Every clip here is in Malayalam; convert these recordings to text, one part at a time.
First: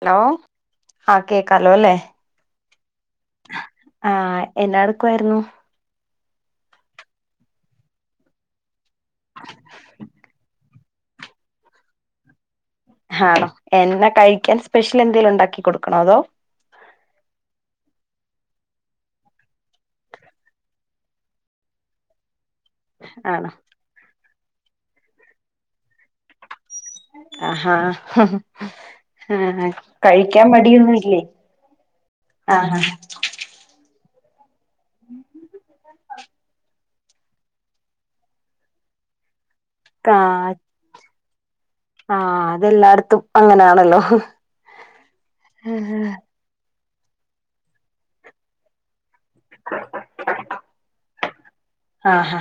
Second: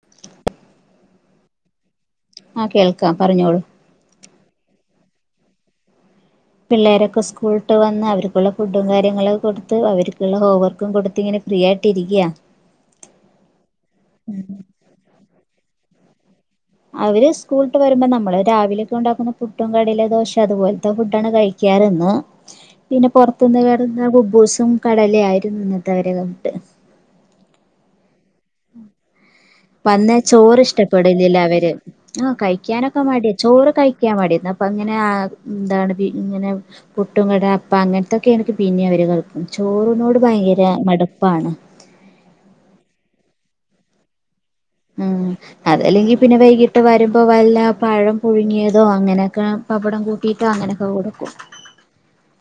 ഹലോ ആഹ് കേക്കാല്ലോ അല്ലേ ആഹ് കേൾക്കാം പറഞ്ഞോളൂ ആഹ് എന്നാ എടുക്കായിരുന്നു പിള്ളേരൊക്കെ സ്കൂള് വിട്ട് വന്ന് അവർക്കുള്ള ഫുഡും കാര്യങ്ങളൊക്ക കൊടുത്ത് അവർക്കുള്ള ഹോംവർക്ക് ർക്കും കൊടുത്ത് ഇങ്ങനെ ഫ്രീ ആയിട്ട് ഇരിക്ക ആണോ എന്ന കഴിക്കാൻ സ്പെഷ്യൽ എന്തെങ്കിലും ഉണ്ടാക്കി കൊടുക്കണോ അതോ അവര് സ്കൂളിട്ട് വരുമ്പോ നമ്മള് രാവിലെയൊക്കെ ഉണ്ടാക്കുന്ന പുട്ടും കടല ദോശ അതുപോലത്തെ ഫുഡ് ആണ് കഴിക്കാറ് ഇന്ന് [inaudible] പിന്നെ ആണോ പുറത്തുന്ന് വരുന്ന കുബൂസും കടല ആയിരുന്നു ഇന്നത്തെ അവരെ ഫുഡ് ആഹാ ആഹ് വന്നാ കഴിക്കാൻ ചോറ് മടിയൊന്നുംല്ലേ ഇഷ്ടപ്പെടില്ലില്ല അവര് ആഹ് കഴിക്കാനൊക്കെ മടിയ ചോറ് കഴിക്കാൻ മടിയാ അപ്പൊ അങ്ങനെ എന്താണ് ഇങ്ങനെ പുട്ടും കട അപ്പ അങ്ങനത്തൊക്കെ ആണങ്കി പിന്നെ അവര് കേൾക്കും ചോറിനോട് ആഹ് ഭയങ്കര മടുപ്പാണ് ആഹ് അത് എല്ലായിടത്തും അങ്ങനെയാണല്ലോ ഉം അതല്ലെങ്കി പിന്നെ വൈകിട്ട് വരുമ്പോ വല്ല പഴം പുഴുങ്ങിയതോ അങ്ങനെ പപ്പടം കൂട്ടിയിട്ട് അങ്ങനെയൊക്കെ കൊടുക്കും ആഹ്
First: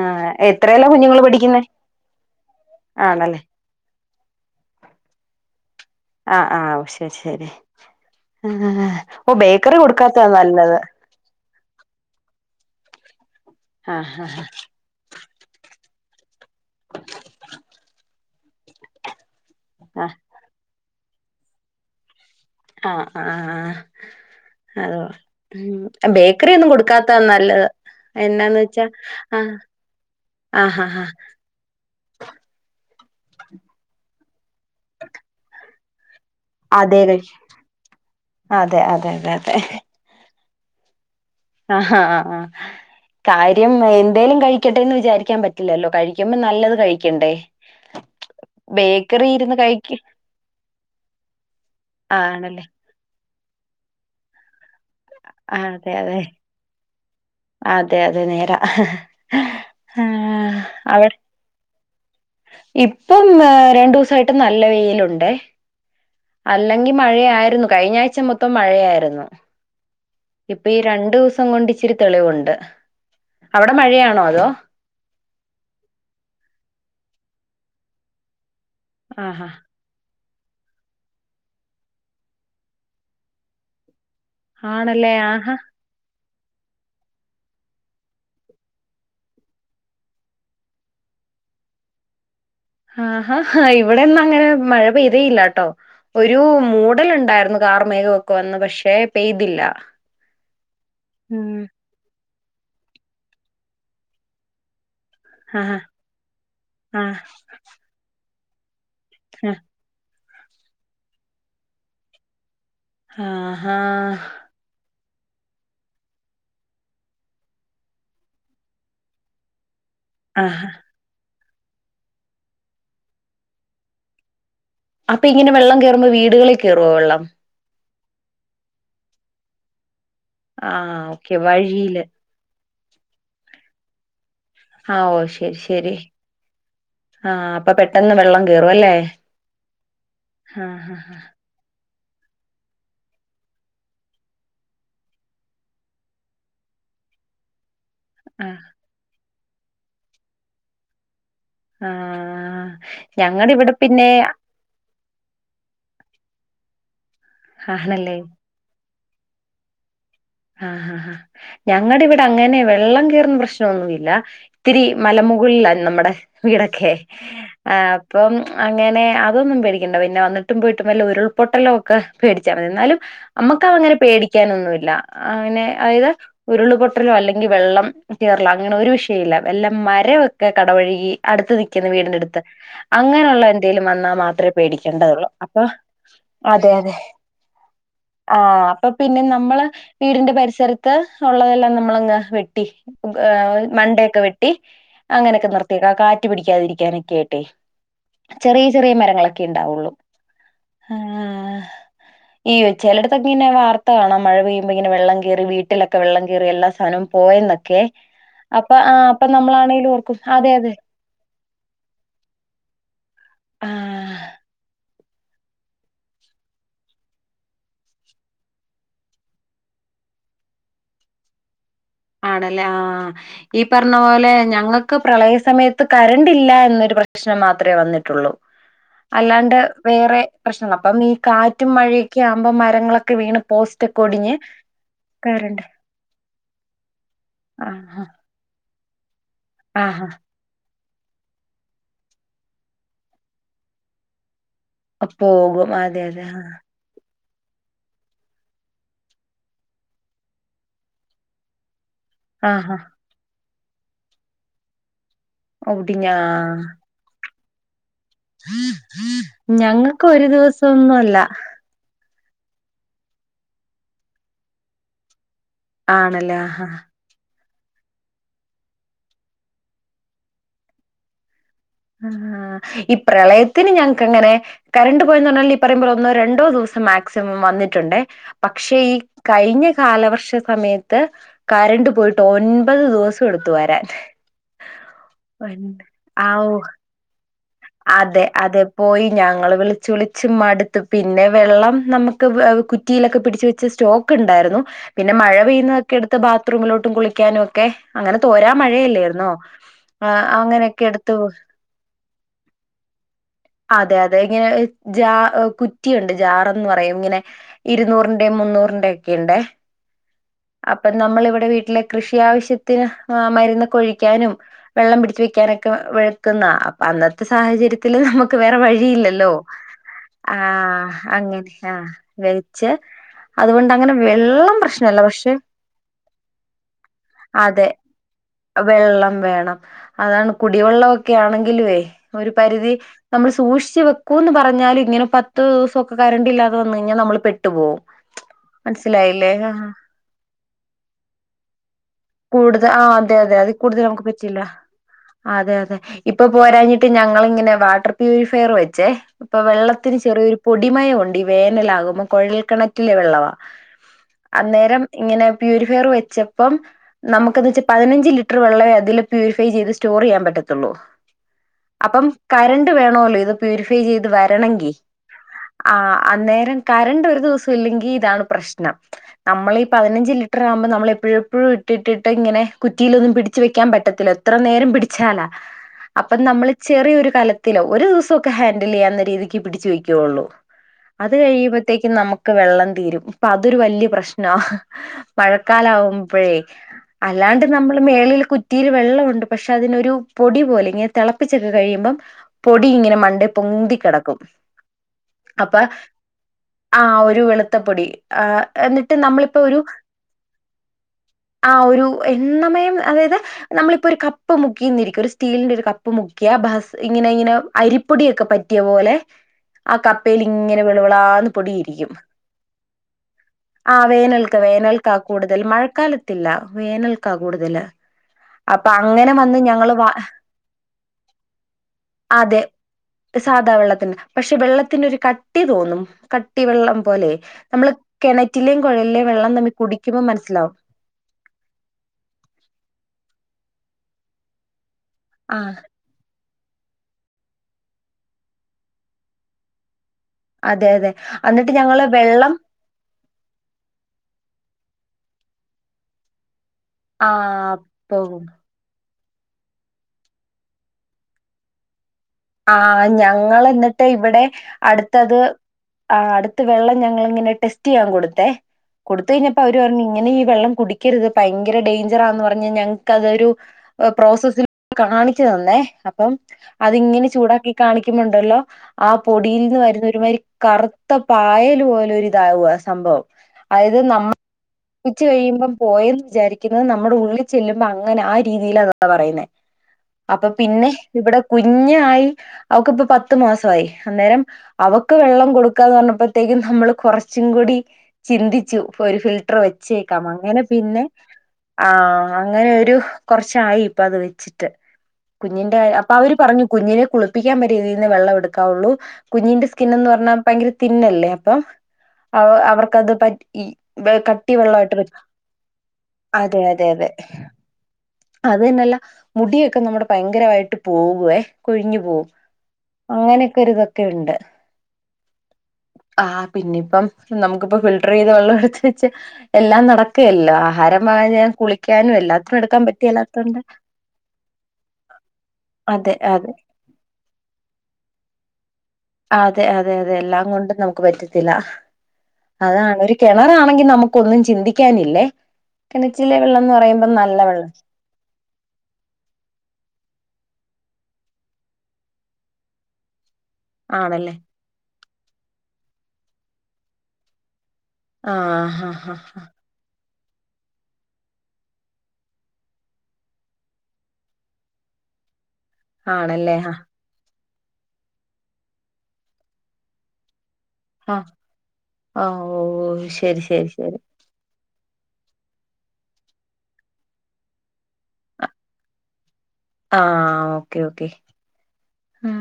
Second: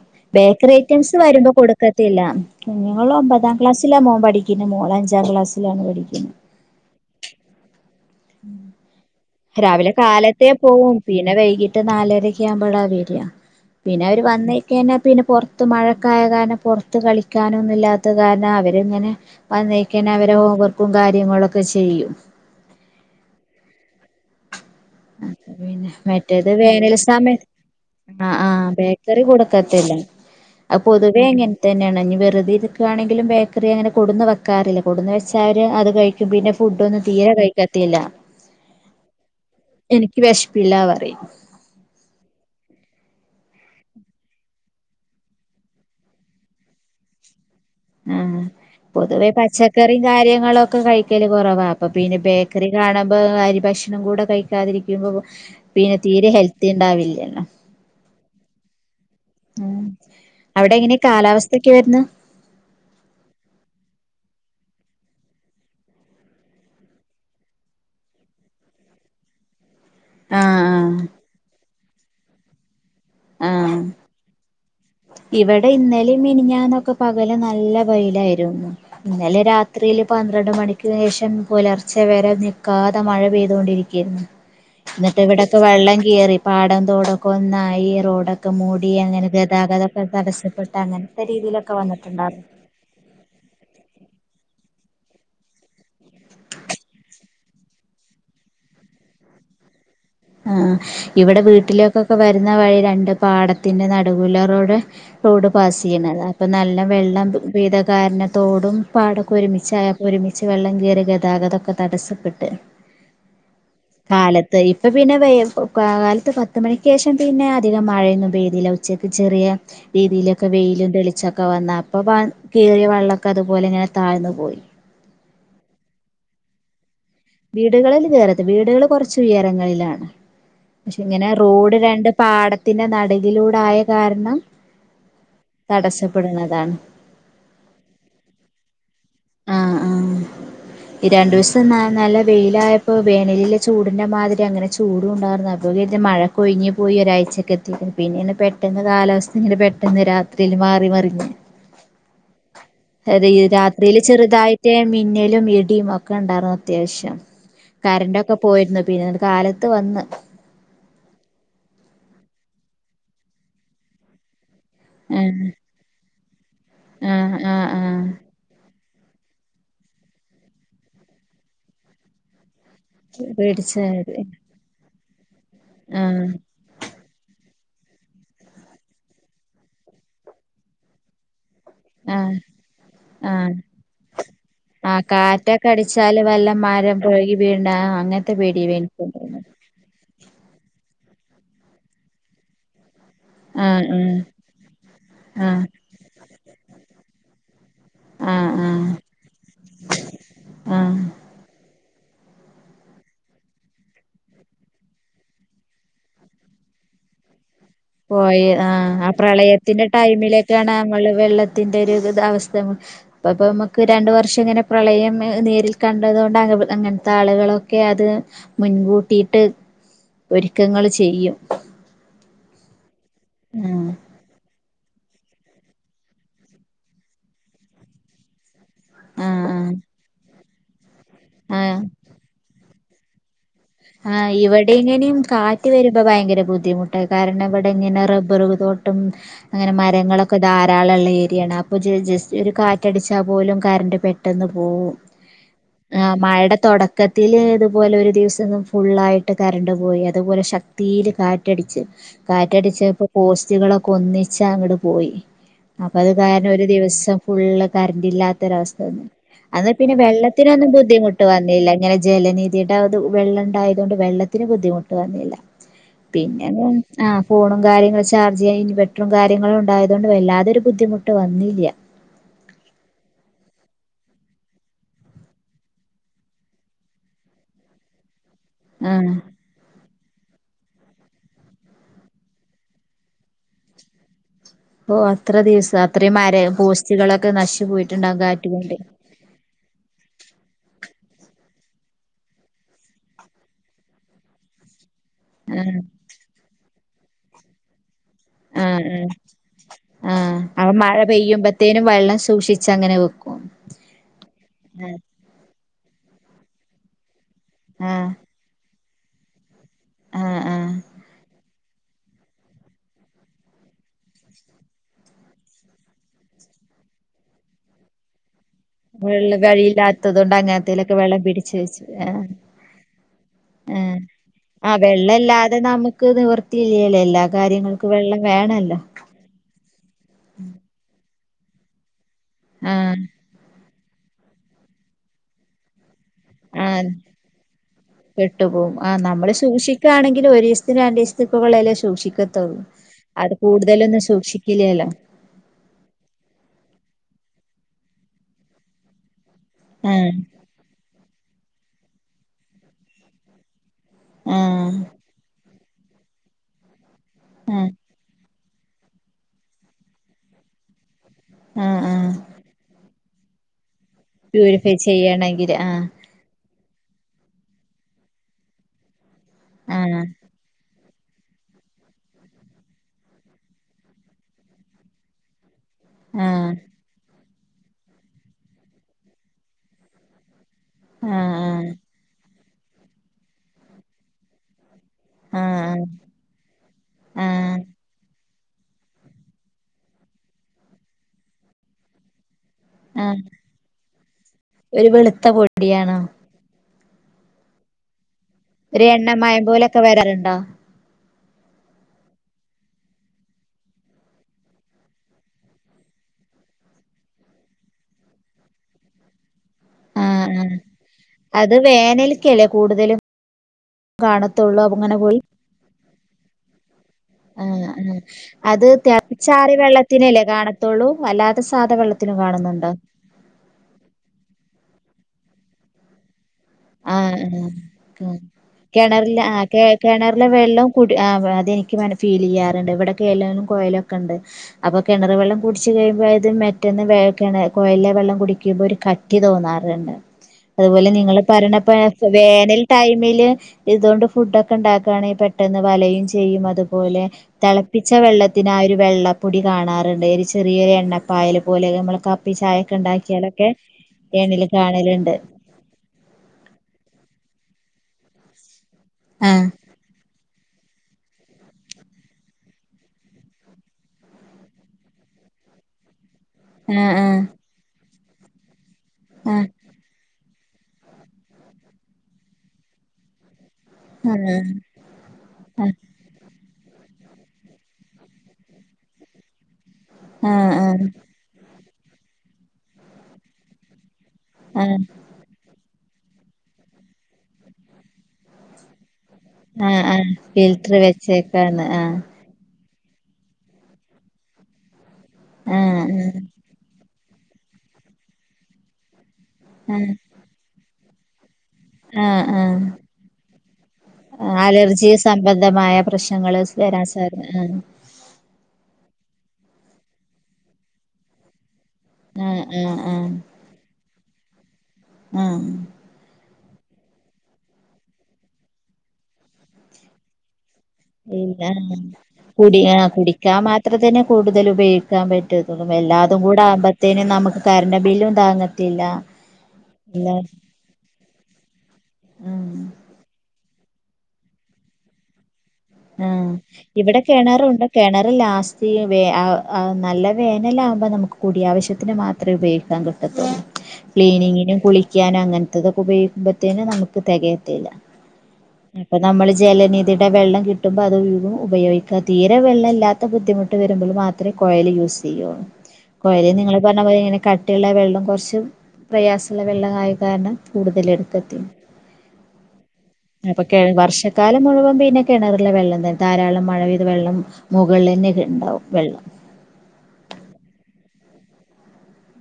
ആഹ് ബേക്കറി എത്രയല്ലാ ഐറ്റംസ് കുഞ്ഞുങ്ങള് വരുമ്പോ പഠിക്കുന്നേ കൊടുക്കത്തില്ല കുഞ്ഞുങ്ങൾ ആണല്ലേ ഒമ്പതാം ക്ലാസ്സിലാ മോൻ പഠിക്കുന്നെ മോള് അഞ്ചാം ക്ലാസ്സിലാണ് പഠിക്കുന്നത് ആഹ് ആഹ് ശരി ഓ ബേക്കറി രാവിലെ കൊടുക്കാത്തതാ കാലത്തെ നല്ലത് പോവും പിന്നെ വൈകിട്ട് നാലരക്കെ ആവുമ്പോഴാ വരിക പിന്നെ ആഹ് അവര് വന്നേക്കാ പിന്നെ പുറ ത്ത് മഴക്കായ കാരണം പുറത്ത് കളിക്കാനൊന്നും ഇല്ലാത്ത കാരണം അവരിങ്ങനെ വന്നേക്കണ ആഹ് അവരെ ഹോംവർക്കും കാര്യങ്ങളൊക്കെ ചെയ്യും ആഹ് [unintelligible] അതോ അപ്പൊ പിന്നെ ഉം മറ്റേത് ബേക്കറി ഒന്നും വേനൽ കൊടുക്കാത്ത സമയത്ത് നല്ലത് ആ ആ എന്നാന്ന് വെച്ചാ ബേക്കറി ആഹ് കൊടുക്കത്തില്ല ആഹ് ആഹ് ആഹ് പൊതുവേ തന്നെയാണ് ഇനി വെറുതെ ഇരിക്കുകയാണെങ്കിലും ബേക്കറി അങ്ങനെ കൊടുന്ന് വെക്കാറില്ല കൊടുന്ന് വെച്ചാല് അത് കഴിക്കും പിന്നെ ഫുഡ് അതേ ഒന്നും കഴി തീരെ കഴിക്കത്തില്ല അതെ അതെ അതെ അതെ എനിക്ക് വിഷപ്പില്ല പറയും ആഹ് ആഹ് കാര്യം എന്തേലും കഴിക്കട്ടെ എന്ന് വിചാരിക്കാൻ പറ്റില്ലല്ലോ കഴിക്കുമ്പോ നല്ലത് കഴിക്കണ്ടേ [inaudible] പൊതുവേ ഇരുന്ന് കഴിക്ക് പച്ചക്കറിയും കാര്യങ്ങളൊക്കെ കഴിക്കല് കുറവാ അപ്പൊ പിന്നെ ആണല്ലേ ബേക്കറി കാണുമ്പോ അരി ഭക്ഷ ഭക്ഷണം കൂടെ കഴിക്കാതിരിക്കുമ്പോ അതെ പിന്നെ അതെ തീരെ ഹെൽത്തി ഉണ്ടാവില്ലല്ലോ അതെ അതെ നേരാ ഉം അവിടെ എങ്ങനെ കാലാവസ്ഥ ഒക്കെ ആര്ന്ന് ഇപ്പം ഏഹ് രണ്ടു ദിവസായിട്ട് നല്ല വെയിലുണ്ടെ അല്ലെങ്കി മഴയായിരുന്നു കഴിഞ്ഞ ആഴ്ച മൊത്തം മഴയായിരുന്നു ആ ഇപ്പൊ ഈ രണ്ടു ദിവസം കൊണ്ട് ഇച്ചിരി തെളിവുണ്ട് ആ അവിടെ ആ മഴയാണോ അതോ ഇവിടെ ഇന്നലെ മിനിഞ്ഞന്നൊക്കെ പകല നല്ല വയിലായിരുന്നു ഇന്നലെ ആഹാ രാത് രാത്രിയില് പന്ത്രണ്ട് മണിക്ക് ശേഷം പുലർച്ചെ വരെ നിക്കാതെ മഴ പെയ്തുകൊണ്ടിരിക്കരുന്നു ആണല്ലേ എന്നിട്ട് ആഹാ ഇവിടൊക്കെ വെള്ളം കയറി പാടം തോടൊക്കെ ഒന്നായി റോഡൊക്കെ മൂടി അങ്ങനെ ഗതാഗതംക്കെ തടസ്സപ്പെട്ട് അങ്ങനത്തെ രീതിയിലൊക്കെ വന്നിട്ടുണ്ടാ ആഹാ ഇവിടെന്നും അങ്ങനെ മഴ പെയ്തയില്ലട്ടോ ഒരു മൂടലുണ്ടായിരുന്നു കാർ മേഘമൊക്കെ വന്ന് പക്ഷെ പെയ്തില്ല ആഹ് ഇവിടെ ഉം വീട്ടിലേക്കൊക്കെ വരുന്ന വഴി രണ്ട് പാടത്തിന്റെ നടുവുലറോടെ റോഡ് ആഹ് പാസ് ചെയ്യണുന്നത് അപ്പം നല്ല ആഹ് വെള്ളം ഭീതകാരണത്തോടും പാടൊക്കെ ആഹ് ഒരുമിച്ചായ ഒരുമിച്ച് വെള്ളം കയറി ഗതാഗതൊക്കെ തടസ്സപ്പെട്ട് ആഹാ ഇപ്പം പിന്നെ വ കാലത്ത് പത്ത് മണിക്ക് ശേഷം പിന്നെ അധികം മഴയൊന്നും പെയ്തില്ല ഉച്ചയ്ക്ക് ചെറിയ രീതിയിലൊക്കെ ആഹാ വെയിലും തെളിച്ചൊ ഒക്കെ വന്ന അപ്പൊ കയറിയ വെള്ളക്കെ അതുപോലെ ഇങ്ങന താഴന്ന് പോയി അപ്പൊ ഇങ്ങനെ വെള്ളം കയുമ്പോ വീടുകളിൽ കയറുവോ വെള്ളം വീടുകളിൽ കേയറത്ത് വീടുകൾ കുറച്ച് ഉയരങ്ങളിലാണ് പക്ഷെ ആഹ് ഇങ്ങനെ ഓക്കെ റോഡ് വഴിയില് രണ്ട് പാടത്തിന്റെ നടുവിലൂടെയ കാരണം ആഹ് ഓ ശരി ശരി തടസ്സപ്പെടുന്നതാണ് ആഹ് അപ്പൊ പെട്ടെന്ന് വെള്ളം കേറും അല്ലേ ആഹ് ആഹ് ആഹ് ഈ ആഹ് രണ്ടുസ് ഇ നല്ല വെയിലായപ്പോ വേനലയിലെ ചൂടിൻ്റെ മാതിരി അങ്ങനെ ചൂടു ഉണ്ടായിരുന്ന അപ്പം കര്തി മഴ കൊഴിഞ് പോയി ഒരാഴ്ചക്കെ എത്തിക് പിന്നെങ്ങനെ ആഹ് പെട്ടെന്ന് കാലാവസ്ഥ ഇങ്ങനെ പെട്ടെന്ന് രാത്രിയിൽ മാറി മറിഞ് ആഹ് ഞങ്ങടെ ഇവിടെ രാത്രിയിൽ പിന്നെ ചെറുതായിട്ട് മറ്റേ മിന്നലും ഇടിയും ഒക്കെ ഉണ്ടായിരുന്നു അത്യാവശ്യം ആണല്ലേ കറണ്ടൊക്കെ പോയിരുന്നു പിന്നെ കാലത്ത് വന്ന് ആഹ് ഹാ ഞങ്ങുടെ ഇവിടെ അങ്ങനെ വെള്ളം കയറുന്ന പ്രശ്നംന്നുല്ല ഒത്തിരി ആഹ് മലമുകളില നമ്മുടെ വീടൊക്കെ ആഹ് ഇപ്പം അങ്ങനെ അതൊന്നും പേടിക്കേണ്ട പിന്നെ വന്നിട്ടും പോയിട്ടും വല്ലാം ഉരുൾപൊട്ടെലക്കെ പേടിച്ചാൽ മതി എന്നാലും അമ്മക്ക്ങ്ങനെ പേടിച്ചാതി പേടിക്കാനൊന്നുല്ല അങ്ങനെ അതത് ആഹ് ഉരുളപൊട്ടലോ അല്ലെങ്കിൽ വെള്ളം കയറലോ അങ്ങനെ ഒരു വിഷയല്ല എല്ലാം മരൊക്കെ കടവഴുകി അടുത്ത് നിൽക്കുന്നു വീടിന്റെ ആഹ് അടുത്ത് നിക്കുന്നെ വീടിന്റെടുത്ത് അങ്ങനെയുള്ള എന്തേലും വന്നാ മാത്ര പേടിക്കേണ്ടതള്ളൂ ഒറ്റക്കെ അടിച്ചാല് വല്ലം മരം പുഴകി വീണ്ട അങ്ങനത്തെ ആഹ് പേടി അപ്പൊ വേനണ്ടുന്നത് പിന്നെ നമ്മള് വീടിന്റെ പരിസരത്ത് ഉള്ളതെല്ലാം നമ്മളങ്ങ് വെട്ടി മണ്ടൊക്കെ ആഹ് വെട്ടി ആഹ് അങ്ങനെയൊക്കെ ആഹ് നിർത്തിയേക്കെ ആ കാറ്റ് പിിടിക്കാതിരിക്കാനൊക്കെ ആട്ടെ ആഹ് ചെറിയ ചെറിയ ആഹ് മരങ്ങളൊക്കെ ഉണ്ടാവുള്ളു ആഹ് യ്യ ചിലടത്ത്ങ്ങനെ വാർത്ത കാണ മഴ പെയ്യും ഇങ്ങെ വെള്ളം കയറി വീട്ടിലൊക്കെ വെള്ളം കയറി എല്ലാ സാധവും പോയന്നൊക്കെ പോയി ആഹ് ആഹ് പ്രളയത്തിന്റെ ഓർക്കും അതെ ടൈമിലേക്കണ അതെ വെള്ളത്തിന്റെ ഒരു അവസ്ഥപ്പ നമുക്ക് രണ്ട ആഹ് വർഷം ഇങ്ങനെ പ്രളയം നേരിൽ കണ്ടതുകൊണ്ട് അങ്ങനത്തെ ആളുകളൊക്കെ അത് മുൻകൂട്ടിയിട്ട് ഒരുക്കങ്ങള് ചെയ്യും ആണല്ലേ ആ ഈ ആഹ് പറഞ്ഞ പോലെ ഞങ്ങൾക്ക് പ്രളയ സമയത്ത് കരണ്ട് ഇല്ല എന്നൊരു പ്രശ്നം മാത്രമേ വന്നിട്ടുള്ളൂ ആഹ് അല്ലാണ്ട് ആഹ് വേറെ പ്രശ്നല്ല അപ്പം ഈ കാറ്റും ആഹ് മഴയും [unintelligible] ആകുമ്പോ മരങ്ങളൊക്കെ വീണ് പോസ് ആഹ ഇവിടെ ഇങ്ങനെയും കാറ്റ് വരു ഇപ്പ ഭയങ്കര ബുദ്ധിമുട്ടായി കാരണം ഇവിടെ ഇങ്ങനെ ആഹാ റബ്ബർ തോട്ടും അങ്ങനെ ആഹാ മരങ്ങളൊക്കെ ഒക്കെ ധാരാളമുള്ള ഏരിയാണ് അപ്പോൾ ജസ്റ്റ് ഒരു കാറ്റടിച്ചാൽ പോലും കറണ്ട് പെ പെട്ടന്ന് പോകവും അ, പോകും അതെ ആഹ അതെ ആ മഴയുടെ തുടക്കത്തില് ഇതുപോലെ ഒരു ദിവസം ഫുള്ളായിട്ട് കരണ്ട് പോയി അതുപോലെ ശക്തിയിൽ കാറ്റടിച്ച് ആഹാ കാറ്റടിച്ചപ്പോ പോസ്റ്റുകളൊക്കെ ഒന്നിച്ച അങ്ങട് പോയി അപ്പ അത് ഒടിഞ്ഞാ കാരണം ഒരു ദിവസം ഫുള്ള് കറന്റ് ഇല്ലാത്തൊരവസ്ഥ അന്ന് പിന്നെ ഞങ്ങൾക്ക് ഒരു വെള്ളത്തിനൊന്നും ദിവസൊന്നുമല്ല ബുദ്ധിമുട്ട് വന്നില്ല ഇങ്ങനെ ജലനീതിയുടെ അത് വെള്ളം ഉണ്ടായത കൊണ്ട് വെള്ളത്തിന് ബുദ്ധിമുട്ട് വന്നില്ല ആണല്ലേ പിന്നെ ആഹാ ആഹ ഫോണും കാര്യങ്ങളും ചാർജ് ചെയ്യാൻ ഇൻവെട്രും കാര്യങ്ങളും ഉണ്ടായതത് കൊണ്ട് വല്ലാതൊരു ബുദ്ധിമുട്ട് വന്നില്ല ആഹ ഈ പ്രളയത്തിന് ഞങ്ങക്ക് അങ്ങനെ കരണ്ട് പോയെന്ന് പറഞ്ഞാൽ ഈ പറയുമ്പോൾ ഒന്നോ രണ്ടോ ദിവസം മാക്സിമം വന്നിട്ടുണ്ട് പക്ഷേ ഈ ആഹ് കഴിഞ്ഞ കാലവർഷ സമയത്ത് കരണ്ട് പോയിട്ട് ഒൻപത് ദിവസം എടുത്ത വരാൻ ഓഹ അത്ര ഒൻ- ദിവസം അത്രയും ആ മര ഓ പോസ്റ്റികുകളളൊക്കെ നശിപോയി അതെ അതെ പോയി ഞങ്ങൾ വിളിച്ചച്ച് വിളിച്ച് മടുത്ത് പിന്നെ വെള്ളം നമുക്ക് കുറ്റിയിലൊക്കെ പിടിച്ച് വെച്ച് സ്റ്റോക്ക് ക്ക്‌ ഉണ്ടായിരുന്നു പിന്നെ മഴ ആ പെയ്യുന്നതൊക്കെ എടുത്ത് ബാത്റൂമിലോട്ടും കുളിക്കാനും ഒക്കെ അങ്ങനെ തോരാ ആ ആ മഴയല്ലോയിരുന്നോ ആഹ അങ്ങനെയൊക്കെ എടുത്ത് എത്തേനും വെള്ളം സൂക്ഷിച്ച അങ്ങനെ വെക്കും അതെ അതെ ഇങ്ങനെ ആ ജാ കുറ്റിയുണ്ട് ജാറന്ന് പറയും ഇങ്ങനെ ആ ഇരുന്നൂറിന്റെയും മുന്നൂറിന്റെ ഒക്കെണ്ടേ ആ ആ അപ്പൊ നമ്മള ഇവിടെ വീട്ടിലെ കൃഷി ആവശ്യത്തിന് മരുന്ന് ഒഴിക്കാനും വെള്ളം പിടിച്ച വെക്കാനൊക്കെ വഴക്കുന്ന അപ്പൊ അന്നത്തെ സാഹചര്യത്തില്ൽ നമുക്ക് വേറെ വഴി ല്ലല്ലോ വെള്ള വഴിയില്ലാത്തത് കൊണ്ട് അങ്ങനത്തേലൊക്കെ ആഹ വെള്ളം അങ്ങനെ പിടിച്ച് ആഹ വെച്ചു ആ വിഴച്ച് അതുകൊണ്ട് ആ അങ്ങനെ വെള്ളം ആ പ്രശ്നല്ല വെള്ളം പക്ഷെ ഇല്ലാതെ നമുക്ക് നിവർത്തിയില്ലല്ലോ എല്ലാ അതെ കാര്യങ്ങൾക്കും വെള്ളം വേണല്ലോ വെള്ളം വേണം അതാണ് കുടിവെള്ളമൊക്കെ ആണെങ്കിലുവേ ഒരു പരിധി ആ നമ്മൾ സൂക്ഷിച്ച് വെ ന്ന് പറഞ്ഞാല് ഇങ്ങനെ പത്ത് ദിവസൊക്കെ കറണ്ടണ്ട്ല്ലാതെ വന്നു കഴിഞ്ഞാൽ നമ്മൾ പെട്ടു പോകും കെട്ടു പോകും ആഹ നമ്മള് സൂക്ഷിക്കാണെങ്കിൽ ഒരു ദിവസത്തിനന് രണ്ട ദിവസത്തക്കള്ളല സൂക്ഷിക്കും കൂടുതൽ ആഹ് അതെ [unintelligible] അത് അതെ അതി കൂടുതൽ കൂടുതലൊന്നും നമുക്ക് പറ്റില്ല സൂക്ഷിക്കില്ലല്ലോ അതെ അതെ ഇപ്പൊ പോരാഴഞ്ഞിട്ട് ഞങ്ങിങ്ങനെ വാട്ടർ പ്യൂരിഫയർ വെച്ചേ ഇപ്പൊ വെള്ളത്തിന് ആ ചെറിയൊരു പൊടിമയണ്ട് ഈ വേനലാകുമ്പോ കുഴൽക്കിണറ്റിലെ വെള്ളവാ അന്നേരം ആഹ് ഇങ്ങനെ പ്യൂരിഫയർ വെച്ചപ്പം നമുക്കന്ന് വെച്ചാ ആഹ് പതിനഞ്ച് ലി ലിറ്റർ വള്ളമേ അതില് പ്യൂരിഫൈ ചെയ്ത് സ്റ്റോർ ചെയ്യാൻ പറ്റത്തുള്ളൂ ആഹ് അപ്പം ആഹ് കരണ്ട് വേണല്ലോ ഇത് പ്യൂരിഫൈ ചെയ്ത് വരണമെങ്കിൽ പ്യൂരിഫൈ ചെയ്യണെങ്കില് ആഹ് ആഹ ആന്നേരം കരണ്ട് ഒരു ദിവസം ഇല്ലെങ്കിൽ ഇതാണ് പ്രശ്നം നമ്മളീ ആഹ് പതിനഞ്ചിലി ഇട്ട ആകുമ്പോ നമ്മളെപ്പോഴെപ്പോഴും ഇട്ടിട്ടിട്ട് ഇങ്ങനെ കുറ്റിയിലൊന്നും പിടിച്ച് വെക്കാൻ പറ്റത്തില്ല എത്ര നേരം പിടിച്ചാലാ അപ്പൊ ആഹ് നമ്മള് ചെറിയൊരു കലത്തിലോ ഒരു ദിവസക്കെ ഹാൻഡിൽ ചെയ്യാവുന്ന രീതിക്ക് പിടിച്ചു വയ്ക്കുള്ളു അത് ആഹ് കഴിയുമ്പോത്തേക്കും നമുക്ക് വെള്ളം തീരും ഇപ്പൊ അതൊരു വലിയ പ്രശ്നമാണ് ആഹ് മഴക്കാലകുമ്പഴേ അല്ലാണ്ട് ആഹ് നമ്മള് മേളൽ കു കുറ്റിയിൽ വെള്ളമുണ്ട് പക്ഷെ അതിനൊരു പൊടി പോലെ ഇങ്ങനെ തിളപ്പിച്ചൊക്കെ കഴിയുമ്പം പൊടി ഇങ്ങനെ ആഹ് മണ്ട പൊന്തി കിടക്കും ഒരു വെളുത്ത അപ്പൊ പൊടിയാണോ ആഹ ഒരു വെളുത്തപ്പൊടി ആഹ ഒരു എന്നിട്ട് നമ്മളിപ്പോൊ എണ്ണമയം ഒരു പോലൊക്കെ വരാറുണ്ടോ ആഹ ഒരു എണ്ണ മയം അതായത് നമ്മളിപ്പോഒരു കപ്പ് മുക്കിന്നിരിക്കും ഒരു സ്റ്റീലിന്റെ ഒരു കപ്പ് പ്പൊ മുക്കിയ ബാസ് ഇങ്ങനെ ഇങ്ങനെ അരിപ്പൊടിയൊക്കെ പറ്റിയ പോലെ ആ കപ്പേല് ആഹ് ആഹ് ഇങ്ങനെ വെള് വെളാന്ന് പൊടി അത് ഇരിക്കും. വേനൽക്കല്ലേ കൂടുതലും ആ വേനൽക്ക് കാണത്തുള്ളൂ വേനൽക്ക അങ്ങനെ പോയി കൂടുതൽ മഴക്കാലത്തില്ല വേനൽക്കാ കൂടുതല് ആഹ് ആഹ് അത് അപ്പൊ അങ്ങനെ വന്ന് തെളപ്പിച്ചാറിയ ഞങ്ങള് വ വെള്ളത്തിനല്ലേ കാണത്തള്ളൂ അല്ലാതെ സാധ വെള്ളത്തിലും അതെ കാണുന്നുണ്ടോ? സാധാ വെള്ളത്തിന്റെ പക്ഷെ വെള്ളത്തിനൊ ഒരു കട്ടി തോന്നും ക ട്ടി വെള്ളം പോലെ ആഹ് നമ്മള് ആഹ് കിണറ്റിലെയും കുഴലിലേ കിണറില വെള്ളം ആ നമ്മക്ക് കെ കുടിക്കുമ്പോൾ കിണറിലെ മനസ്സിലാവും. വെള്ളം കുടി ആ അതെനിക്ക്ങ്ങനെ ഫീൽ ചെയ്യാറുണ്ട് ഇവിടെക്കെ എല്ലാലും കൊയലക്കെ ഇണ്ട്. അപ്പൊ കിണർ ആ വെള്ളം കുടിച്ച് കഴിയുമ്പോ അത് മ റ്റേന്ന് വേ കെണ കൊയല്ല് വെള്ളം കുടിക്കുമ്പോ ഒരു കട്ടി തോന്നാറ്ണ്ട്. അതെ അതെ അന്ന് [unintelligible] വേ ൽ ടൈമില് ഇതുകൊണ്ട് ഫുഡ്ക്കെ ഇണ്ടാക്കാണേ പെട്ടെന്ന് വലയും ചെയ്യും അത് പോലെ ആ തിളപ്പിച്ച പോകും വെള്ളത്തിന് ആ ഒരു വെള്ള പൊടി കാണാറുണ്ട് ഒരു ചെറിയൊരു എണ്ണപ്പായൽ പോലെ നമ്മൾക്ക ആ ഞങ്ങൾ എന്നിട്ട് ഇവിടെ ഏണിൽ കാണലുണ്ട് അടുത്തത് ആ അടുത്ത വെള്ളം ഞങ്ങള്ങ്ങനെ ടെസ്റ്റ് ചെയ്യാൻ കൊടുത്തേ കൊടുത്ത് കഴിഞ്ഞപ്പോ ആഹ് അവര് പറഞ്ഞു ഇങ്ങനെ ഈ വെള്ളം കുടിക്കരുത് ഭയങ്കര ഡേയ്ഞ്ചറാന്ന് പറഞ്ഞ് ഞങ്ങക്ക്തൊരു ഹ് പ്രോസസിൽ കാണിച്ച് തന്നേ അപ്പം ആഹ് അതിങ്ങനെ ആഹ് ചൂടാക്കി കാണിക്കുമ്പണ്ടല്ലോ ആ പൊടിയിൽ ആഹ് നിന്ന് വരുന്ന ഒരു മാരി കറുത്ത പായല് പോലൊര് ഇതാവ സംഭവം അതായത് നമ്മൾ ആഹ് കൊറച്ച് കഴിയുമ്പം ആഹ് പോയന്ന് വിചാരി ക്കിന്ന് നമ്മുടെ ഉള്ളിൽ ചെല്ലുമ്പോ അങ്ങനെ ആ രീതിയിൽ അതാ പറയുന്നേ അപ്പൊ ആഹ് പിന്നെ ആഹ് ഇവടെ കുഞ്ഞായി അവക്ക്പ്പ പത്ത് മാസായി അന്നേരം ആഹ് അവക്ക് വെള്ളം കൊടു ക്കാന്ന് പർഞ്ഞപ്പത്തേക്കും നമ്മള് കൊറച്ചും കൂടി ചിന്തിച്ചു [unintelligible] [unintelligible] ആഹ് വെച്ചേക്കാം ആഹ് അങ്ങനെ ഫിൽറ്റർ പിന്നെ വെച്ചേക്കാണ് ആഹ് അങ്ങനെ ഒരു കൊറച്ചായി ഇപ്പ അത് വെച്ചിട്ട് കുഞ്ഞിന്റെ കാര്യം അപ്പ ആഹ് അവര് പറഞ്ഞു കുഞ്ഞിനെ കുളിപ്പിക്കാൻ [unintelligible] രീതിൽന്ന് വെള്ളം എടുക്കാവുള്ളു കുഞ്ഞിന്റെ സ്കിൻന്ന് ആഹ് പറഞ്ഞാ ഭയങ്കര തിന്നല്ലേ അപ്പം ആഹ് ആഹ് അവ ആഹ് അവർക്കത് പറ്റി [unintelligible] കട്ടി വെള്ളമായിട്ട് അലർജി അതെ അതെ അതെ [unintelligible] ആഹ് ആഹ് അത് തന്നല്ല മുടിയൊക്കെ നമ്മടെ ഭയങ്കരായിട്ട് പോവേ കൊഴിഞ്ഞു പോകും. ആഹ് ആഹ് ആഹ് അങ്ങനെക്കെരിതൊക്കെ ഇണ്ട്. ആഹ് ആഹാ പിന്നെ ഇപ്പം നമുക്കിപ്പം ഫിൽട്ടർ ചെയ്ത വെള്ളം എടുത്ത് വെച്ച് എല്ലാം നടക്കയല്ലോ ആഹാരം [unintelligible] പിന്നെ കുളിക്കാനു കുടി ആ കുടിക്കാൻ മാത്രം തന്നെ കൂടുതൽ ഉപയോഗിക്കാൻ പറ്റാത്തള്ളൂ അതെ അതെ എല്ലാതുടെ ആകുമ്പ ത്തേനും നമുക്ക് കറൻ്റ് ബില്ലും താങ്ങ അതെ അതെ അതെ എല്ലാകൊണ്ടും നമുക്ക് പറ്റത്തില്ല ഉം അതാണ് ഒര് കെണറാണെങ്കി നമുക്കൊന്നും ചിന്തിക്കാനില്ലേ കെണറ്റിലെ വെള്ളംന്ന് പറയുമ്പം നല്ല വെള്ളം കെണറ് ലാസ്റ്റ് വേ അഹ് അഹ് നല്ല വേനല ആവുമ്പം നമക്ക് കുടിയാവശ്യത്തിന് മാത്രേ ഉപയോഗിക്കാം കി ആണല്ലേ ക്ലീനിങ്ങിനും കുളിക്കാനും അങ്ങൻത്തതൊക്കെ ഉപയോഗിക്ക്മ്പത്തേനും നമുക്ക് തെകയത്തില്ല. ആഹ് ഹാ ഹാ അപ്പ നമ്മള് ജലനീതിയുടെ വെള്ളം കി കിട്ടുമ്പോ അത് [unintelligible] ഉപയോഗിക്ക തീരെ വെള്ളല്ലാത്ത ബുദ്ധിമുട്ട് വരുമ്പോൾ മാത്രമേ കൊയൽ യൂസ് ചെയ്യുള്ളൂ. കോയല് ആണല്ലേ ആഹ് നിങ്ങള് പർഞ്ഞ പോലെ ഇങ്ങനെ കട്ടിയുള്ള വെള്ളം കൊർച്ച് പ്രയാസള്ള വെള്ളം ആയി കാരണം കൂടുതൽ ആഹ് എടുക്കത്തി ആഹ് ഓഹ് ശരി അപ്പം ശരി കെയ ശരി വർഷ ക്കാലം മുഴുവൻ പിന്നെ കെണറിലെ വെള്ളം തന്നെ ധാരാളം മഴ പെയ്ത വെള്ളം മുകളിന്നെ ഇണ്ടാവും വെള്ളം. ആഹ് ഓക്കേ ഓക്കേ ഉ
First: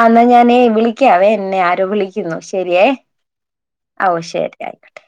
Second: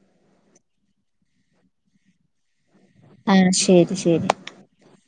ആഹ് ന്നാ ഞാനേ വിളിക്കാവേ എന്നെ ആരോ വിളിക്കുന്നു ശരിയേ ആഹ് ശരി ഓഹ് ശരി ആയിക്കട്ടെ